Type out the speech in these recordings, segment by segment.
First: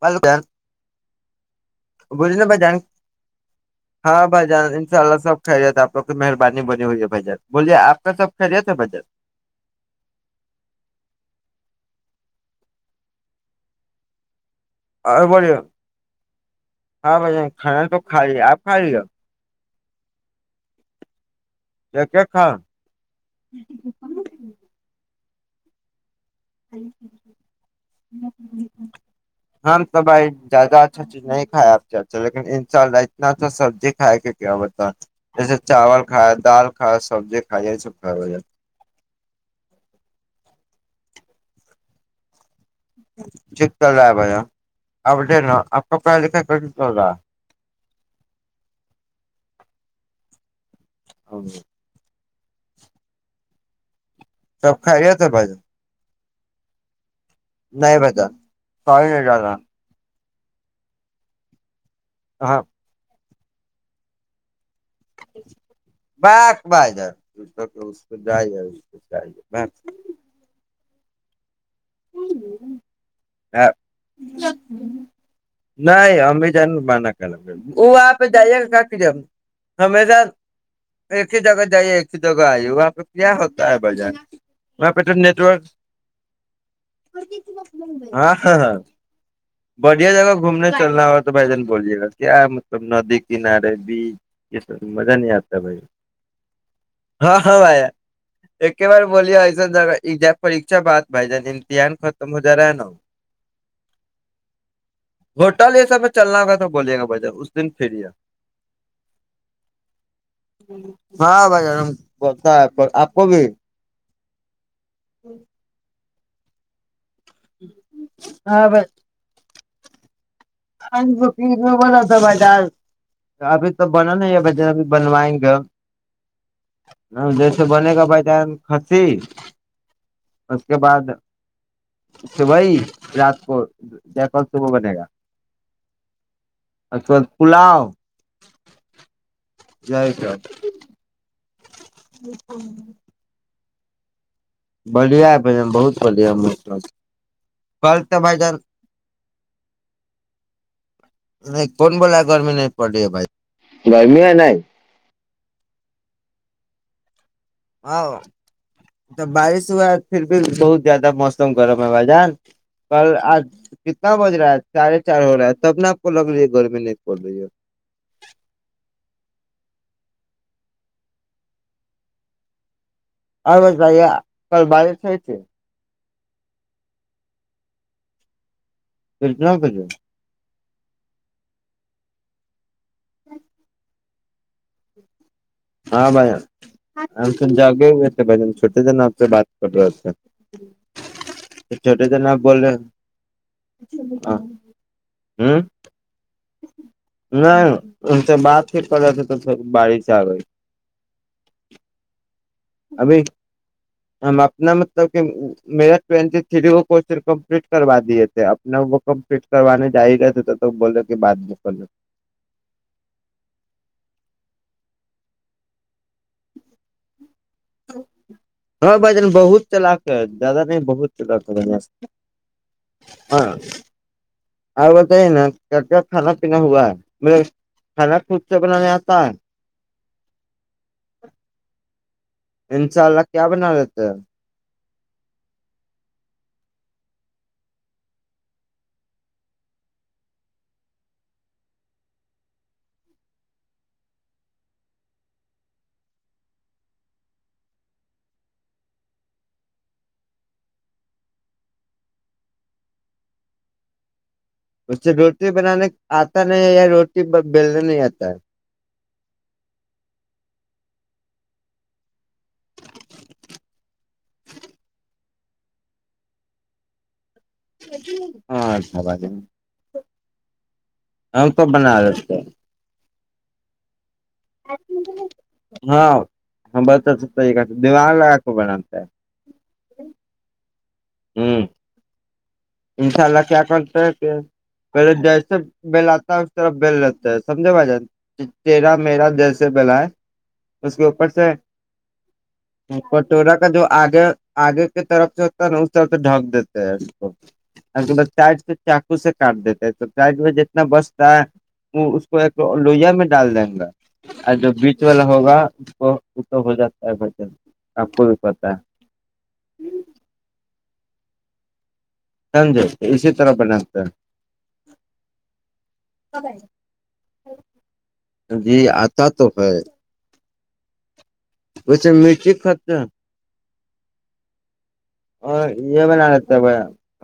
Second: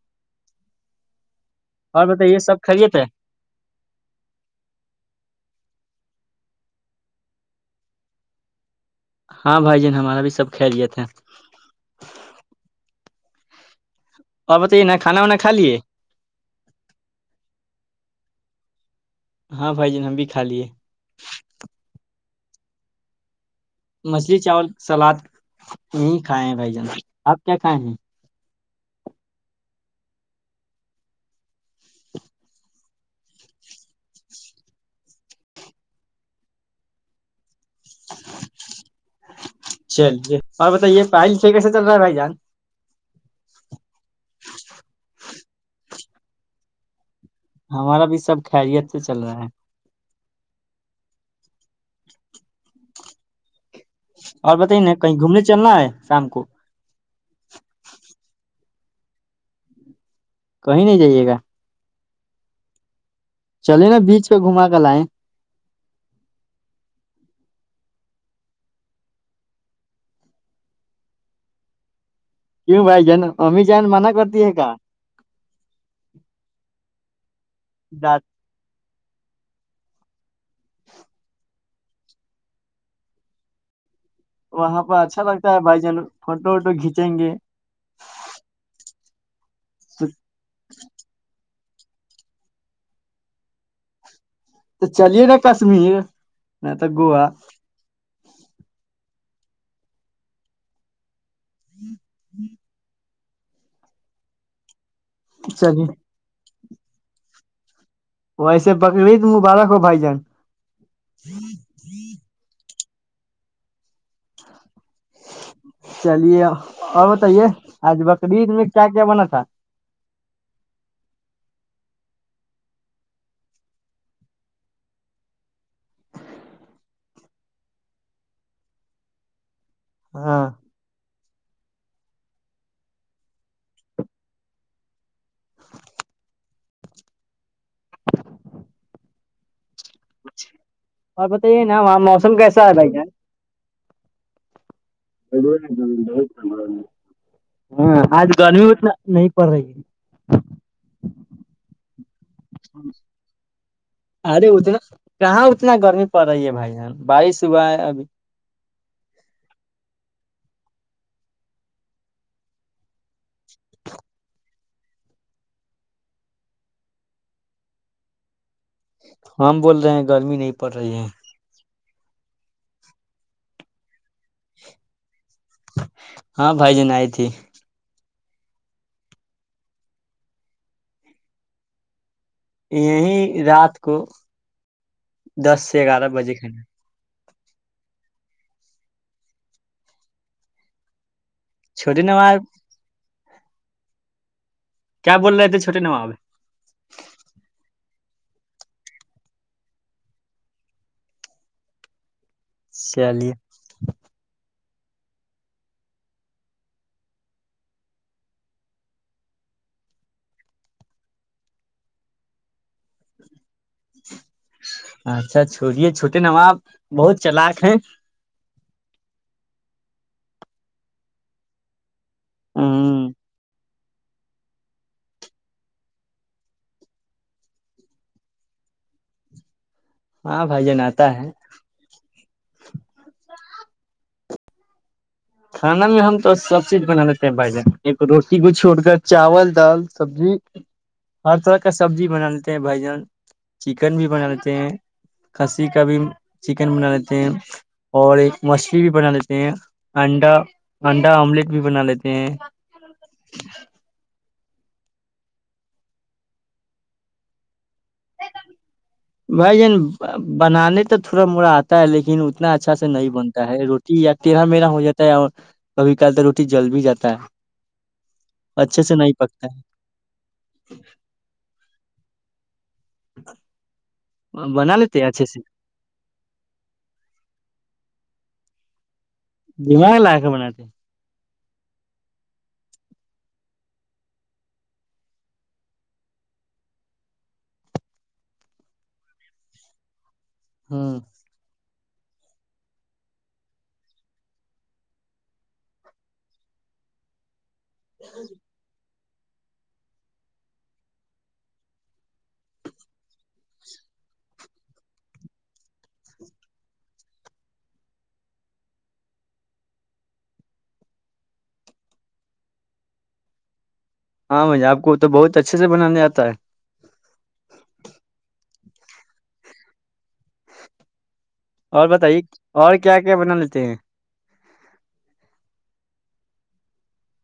[unintelligible] اور بوولے بتائیے نا بھائی سب جان خیریت ہے ہاں بھائی جان ان شاء اللہ سب کھہ جاتتا توکہ مہربانی بنی ہوئی ہے بھجر بولیے آپ کا سب خیریت ہے بھجر ہاں بھائی جان ہمارا بھی سب خیریت ہے ے کھانا رے وانا کھا بوولے لیے ہاں بھ ج کھان پ [unintelligible] کائیے آپ کھیے ہاں بھائی ج ہم بھی کھا لیے کیا کیا کا مچھلی چاول سلاد نہیں کھائے ہیں بھائی جان آپ کیا کھائے ہیں ہ تو بھائی زیادہ اچھا چیز نہیں کائے لیکن ان شاءلہ اتنا اچھا سبزی کھائے کیاتا جیسے چاولھائے دالا سب کھایا بھیا چلیے اور بتائیے پائل سے کسے چل رہا بھ جان یک چل رہا ہے بھیا آپ نا آپ کا پڑھا لکھا کر چل رہا ہے ہمارا بھی سب خیریت سے چل رہا ہے ہ [inaudible] [inaudible] اور سب بتائیے نا کہیں خیریت ہے گھومنے بھائی جان چلنا ہے سام کوو نہیں بیٹا س ہی نہیں جا رہا کہیں نہیں جائیے گا ہاں چلے نا بیچ پہ گھما کے بک بجار ج کہ اس پہ جائیے اس پ جے کیوں بھائی جان امی جان منع کرتی ہے کا نہیں ہممی جان مان کر وہ آپ جائیے گا ج ہمیشہ ایکے جگہ جے ایک ہی ج آئیے وہاں پہ کیا ہوتا ہے بجن وہاں پہ اچھا لگتا ہے بھائی جان فوٹو کھینچیں گے ہاں ہاں ہاں بڑھیا جگہ گھومنے چلنا ہو تو بھائی جان بولے گا کیا مطلب ندی کنارے بھی تو چلیے نا کشمیر میں تو گووا ہاں ہاں بھائی ایک بار بوے ایسا ج پریچا بات ب ج دھیان ختم ہو جا رہا ہے نا ہوٹال یہ چلیے سب میں چلنا ہوگا تو [unintelligible] ویسے بکرریعید مبارک ہو بھائی جان ہاں بھائی جان ہم [unintelligible] [unintelligible] [unintelligible] بتے آج بقرید میں ہاں بھائی کیا کیا بنا تھا بنا تھا ب ابھی تو بنا نہیں ہے بان اب بنوائیں گے جیسے بنے گا بجان کسی ہاں [unintelligible] صبح ہی رات کو ج کال صبح بنے گا اھا پلاؤ جائے کر اور بتائیے نا وہاں موسم کیسا ہے بھائی جار بڑھیا ہے بھائی جان بہت بڑھیا ہ کل تو آج بھائی جان گرمی اتنا نہیں پڑ رہی نہیں کون بولا گرمی نہیں پڑ رہی ہے بھائی گرمی ہے ارے نہیں اتنا کہاں اتنا گرمی پڑ رہی ہے بھائی جان بارش ہوا ہے ہ ابھی تو بارس ہو پھر بھی بہت زیادہ موسم گرم ہے ب جان کل آج کتنا بج رہا ہے ساھے چار ہو رہا ہے تب ن آپ کو لگ رہی ہے گرمی نہیں کھول رہی ہے ہم بول رہے ہیں گرمی نہیں پڑ رہی ہے ہر ب بھائی کل بارر تھائے تھ ہاں بھائی جنئی تھی کرھر جنا کر جوے یہی رات کو دس سے گیارہ ہاں بھائی بجے کھ نا ہم سن جاؤگے بھ چھوٹے سے ن سے بات کر رہے تھ چھوٹے تو نپ بول رہے ہ کیا بول رہے تھے چھوٹے ن وہاںاب ن ا تو بات ہی پ تھ تو تھ بڑی سے رہ چیالیا ہم اپنا مطلب کہ میرا ٹینٹی تھری وہ کوشن کمپلیٹ کروا دیے تھے اپنا وہ کمپلیٹ کروانے جا ہی رہے تھے تو تو بولو کہ بعد میں کر لو اچھا چھوڑیے چھوٹے نواب بہت چلاک ہیں ہاں بن بہت چلااکک زیادہ نہیں بہتچ ل ہاں آپ بتائیے نا کیا کیا کھانا پینا ہوا ہے مطے کھانا خود سے بنانے آتا ہے ہاں بھائی جان آتا ہے انشاء اللہ کیا بنا لیتے ہیں کھانا میں ہم تو سب چیز بنا لیتے ہیں بھائی جان ایک روٹی کو چھوڑ کر چاول دال سبزی ہر طرح کا سبزی بنا لیتے ہیں بھائی جان چکن بھی بنا لیتے ہیں کسی کا بھی چکن بنا لیتے ہیں اور ایک مچھلی بھی بنا لیتے ہیں انڈا انڈا آملیٹ بھی بنا لیتے ہیں اس سے روٹی بنانے آتا نہیں ہے یا روٹی بیلنے نہیں آتا ہے بھائی جان بنانے تو تھوڑا موڑا آتا ہے لیکن اتنا اچھا سے نہیں بنتا ہے روٹی یا تیرہ مہینہ ہو جاتا ہے کبھی کل تو روٹی جل بھی جاتا ہے اچھے ہچ سے ب نہیں پکتا ہے ہم کو بنا بنا لیتے ہیں اچھے سے ہاں ہ بست یہ دوان ل کو بڑامتا ہے دماغ لا کے بنااتتے ہوں انشاء اللہ کیا کرتے ہے کہ پہلے جیسے بیلاتتا ہے اس طرف بل لیتا ہے سمجھے بھ جان تیرا میرا جیسے بل ہے ہیں اس ہ کے اوپر سے کٹورا کا جو آگے آگے کی طرف سے ہوتا ہے نا اس طرف سے ڈھک دیتے ہیں ا کے ب چ چ اس سے کاٹ دیتے ہے تو شاید وہ جتنا بچتا ہے وہ اس کو ایک لوہیا میں ڈال دیں گا اور جو بیچ والا ہوگا اس کو ا تو ہو جاتا ہے ب آپ کو بھی پتا ہے سمجے اسی طرح ب ہاں بھائی آپ کو تو بہت اچھے سے بنانے آتا ہے جی آتا تو ہے اور ویسے بتائیے مرچی اور کھاتے کیا ہیں کیا بنا لیتے ہیں اور یہ بنا لیتا ہے ب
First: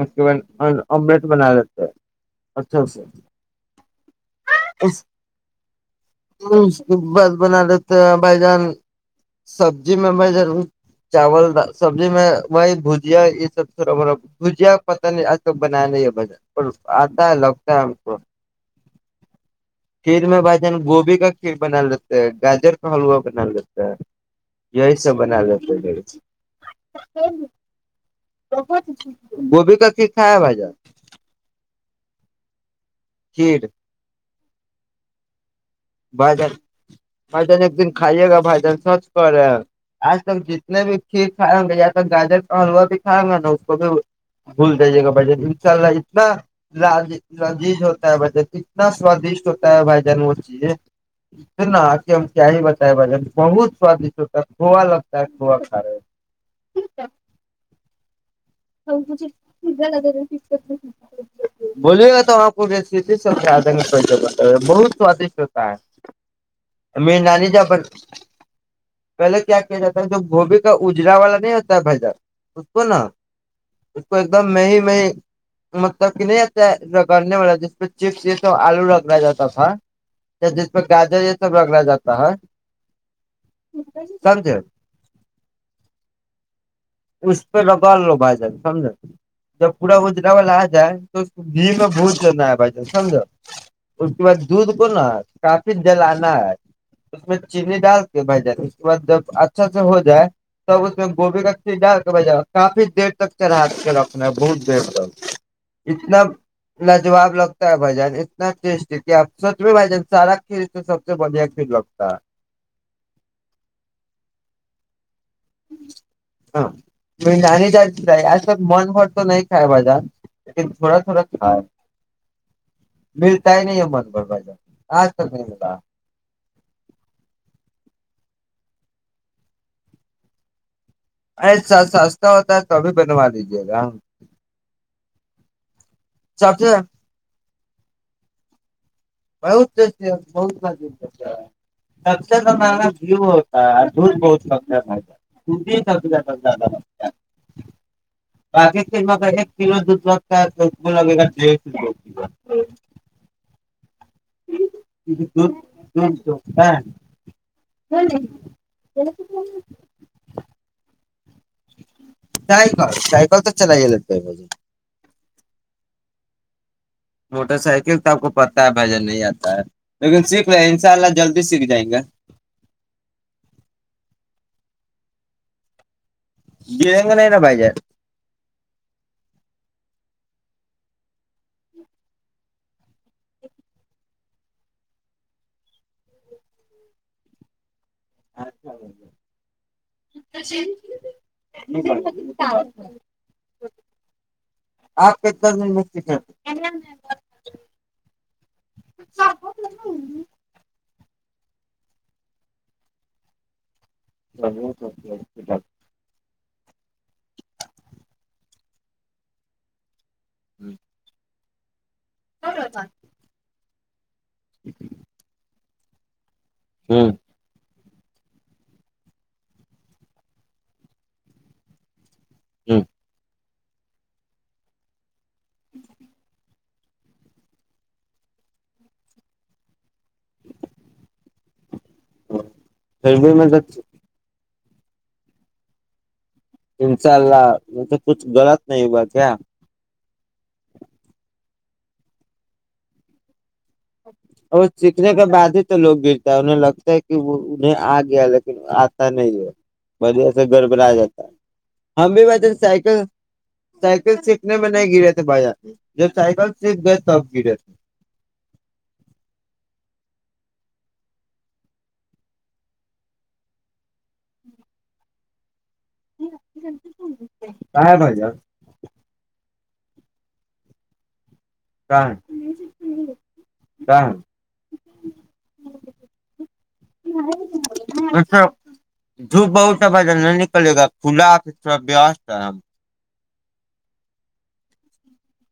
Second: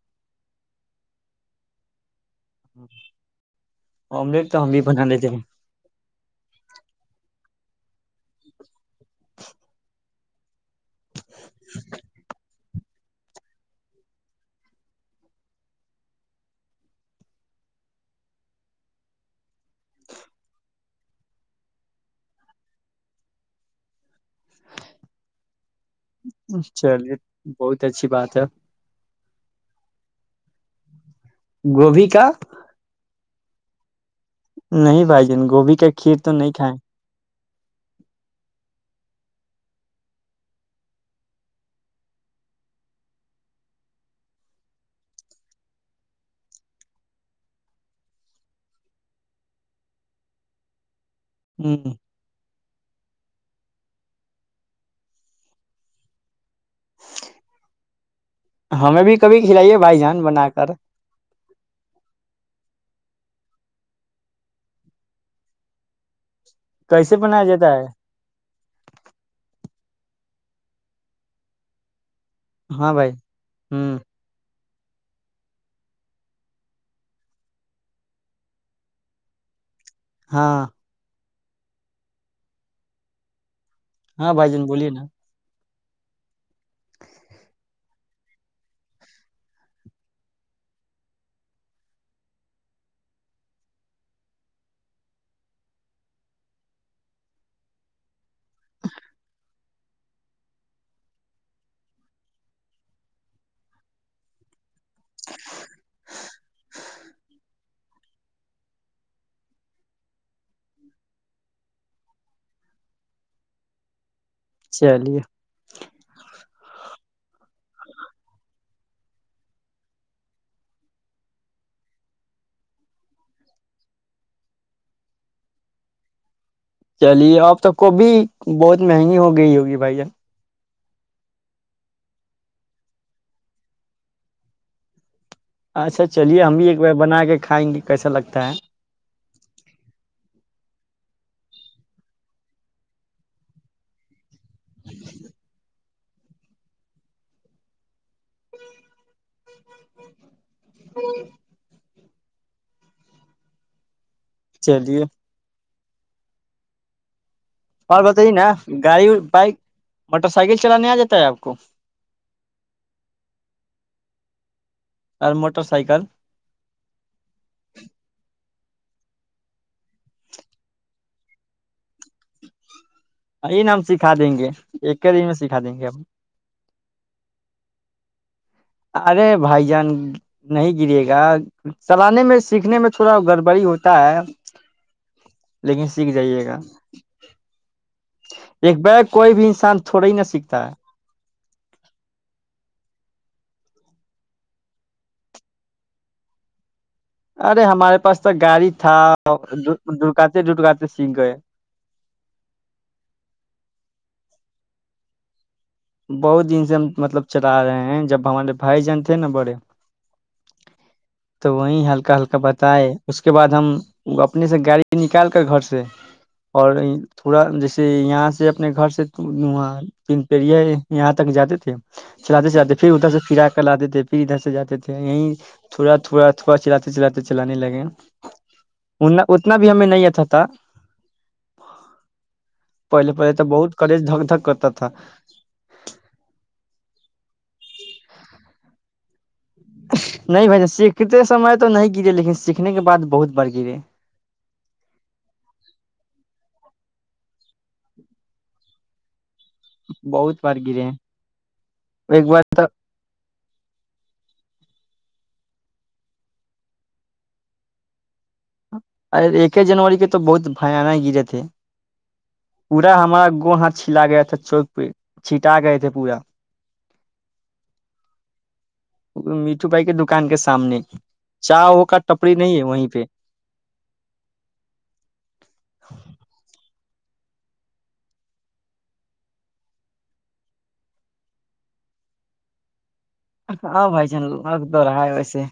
اس کے بعد املیٹ بنا لیتا ہے اچھا اچھاچ آملیٹ تو ہم بھی بنا لیتے ہیں بس بنا لیتے ہیں بھائی جان سبزی میں بھائی جان چاول سبزی میں بائی بھجیا یہ سب تھوڑا بڑا بجیا پت نہیں آج تک بنا نہیں ہے ب آتا ہے لگتا ہے ہم کو کھیر میں بھ جان گوبھی کا کھیر بنا لیتے ہے گاجر کا حلوا بنا لیتا ہے یہی سب بنا چلیے بہت اچھی بات ہے گوبھی ا کھا ہے بھ جا گوب کاا کھیھر نہیں بھائی جن گوبھی کا کھیر تو بھائی نہیں جان کھائے بھائی جان ایک دن کھائیے گا بھائی جان سب کرے آج تک جتنے بھی کھیر کھائیں گے یا ت گاجر کا حلوا بھی کھائیں گا نا اس کو بھی بھول دیجیے گا بھائی ج ان شاء اللہ اتنا لال لذیذ ہوتا ہے بھائی ج اتنا سوادشٹ ہوتا ہے بھائی جان وہ چیزیں نا ہ آ ہم کیا ہی بتائے بے بت سادش ہوتا ہے گوا لگتا ہے گو کاے ہمیں بھی کبھی کھلائیے بھائی جان بنا کر بولے گا تو آپے سدگ سو ب بہت سوادٹ [unintelligible] کیسے میری بنایا نانی ج جاتا پر ہے پہلے کیا کیا جاتا ہے تو گوبھی کا اجرا والا نہیں ہوتا ہے بھجا اس کو ہاں نا بھائی ہوں اس کو ایک دم میں ہی مطلب کہ نہیں آتا رگڑنے والا جس پہ چپس یہ سب آلو رگڑا جاتا تھا ہاں جس پ گاجر سب لگلا جاتا ہے ہاں بائی سمجھے جن بولیے نا ڈال لو بھائی جان سمجھو جب پورا اجرا والا آ جائے تو گھی میں بھج لینا ہے بھائی جان سمجھو اس کے بعد دودھ کو نا کافی جلانا ہے اس میں چینی ڈال پائے جات اس کے بع جب اچھا سے ہو جائے تب اس میں گوبھی کا ڈ بجہ کافی دیر تک چڑھا کے ر اپنا بہت دیرک اتنا لاجاب لگتا س بھ جان اتنا ٹیسٹی ہے کہ آپ سچو بھ جان سارا کھیل سے سب سے بڑھیا کھیل لگتا ہے چلیے ہاں م ج آج تک من بھر تو نہیں کائے بازا ل تھوڑا تھوڑا کھائے ملتا ہی نہیں ہے من بھر بازا آج تک نہیں ملا چلیے اب تک کو بھیھی بہت مہنگی ہو گئی ہوگی بھائی جان اسا سستا ہوتا ہے توبھی بنوا لیجے گا اچھا چلیے ہم سب بھی سے ایک بار بنا کے کھائیں گے کیسا لگتا ہے بت بت مز سب سے تو ما جیو ہوتا دور بہت س س م بقی م ایک کل د وگتا لگے گا ج ہ [inaudible] چلیے ج ج تو ہاں اور بتائیے نا گاڑی بائک موٹر سائیکل چلانے آ جاتا ہے آپ کو سائیکل سائیکل تو چلائیے لیتے ہیں بھائی جان، اور مٹر سائکل موٹر سائیکل تو آپ کو پ بھجن نہیں آتا ہے لیکن سیکھ رہے ان شاء اللہ جلدی سیکھ جائیں گا ا نا ہم سکھا دیں گے ایک ہی دن میں سکھا دیں گے ہم گ گا نہیں نا پائ جے ارے بھائی جان نہیں گرے گا چلانے میں سیکھنے میں تھوڑا گڑبڑی ہوتا ہے لیکن سیکھ جائیے گا ایک ب جان کوئی بھی انسان تھوڑا ہی نہ سیکھتا ہے آپ [unintelligible] ارے ہمارے پاس تو گاڑی تھا ڈکاتے ڈٹکاتے۔ [unintelligible] [unintelligible] بہت دن سے ہم مطلب چلا رہے ہیں جب ہمارے بھائی جان تھے نا بڑے۔ [inaudible] [unintelligible] کا ہلکا بتائے اس کے بعد ہم۔ وہ اپنے سے گاڑی نکال کر گھر سے۔ اور تھوڑا جیسے۔ یہاں سے اپنے گھر س تپڑیا ہے یہاں تک جاتے تھے۔ چلاتے چلاتے پھر ادھر سے پھرا۔ کل آتے تھے پھر ادھر سے جاتے تھے یہیں۔ [unintelligible] چلاتے چلانے لگے اتنا بھی ہمیں نہیں تھا۔ پہلے پھر بھی پہلے تو مطلب بہت کالیج دکدک کرتا تھا۔ [unintelligible] انشاء اللہ مے کچھ غلط نہیں ہوا کیا۔ نہیں بھائی سیکھتے سمے تو نہیں گرے لیکن سیکھنے کے بعد بہت بار گرے۔ [inaudible] اور سیکھنے کے بعد ہی تو لوگ گرتا ہے انہیں لگتا ہے کہ وہ انہیں آ گیا لیکن آتا نہیں بہت ہے۔ بار گھر گرے ہیں۔ بنایا جاتا ہے ہم بھی ایک بار ب تو سائیکل سائیکل سیکھنے میں نہیں گرے تھے بھائی جان۔ جب سائیکل سے گئے تب گرے تھے۔ ایک ہی جنوری کے تو بہت بانک گرے تھے پورا ہمارا گ ہات چھلا گیا تھا چوک پہ چھٹا گئے تھے پورا۔ [unintelligible] میٹھو بھائی کے دکان کے سامنے۔ چا ہو کا ٹپڑی نہیں ہے وہیں پہ۔ کہاں دھوپ بہت ہے بھائی جان نہیں نکلے گا کھلا۔ [inaudible] ہاں بھائی جان لگ تو رہ ہے ویسے۔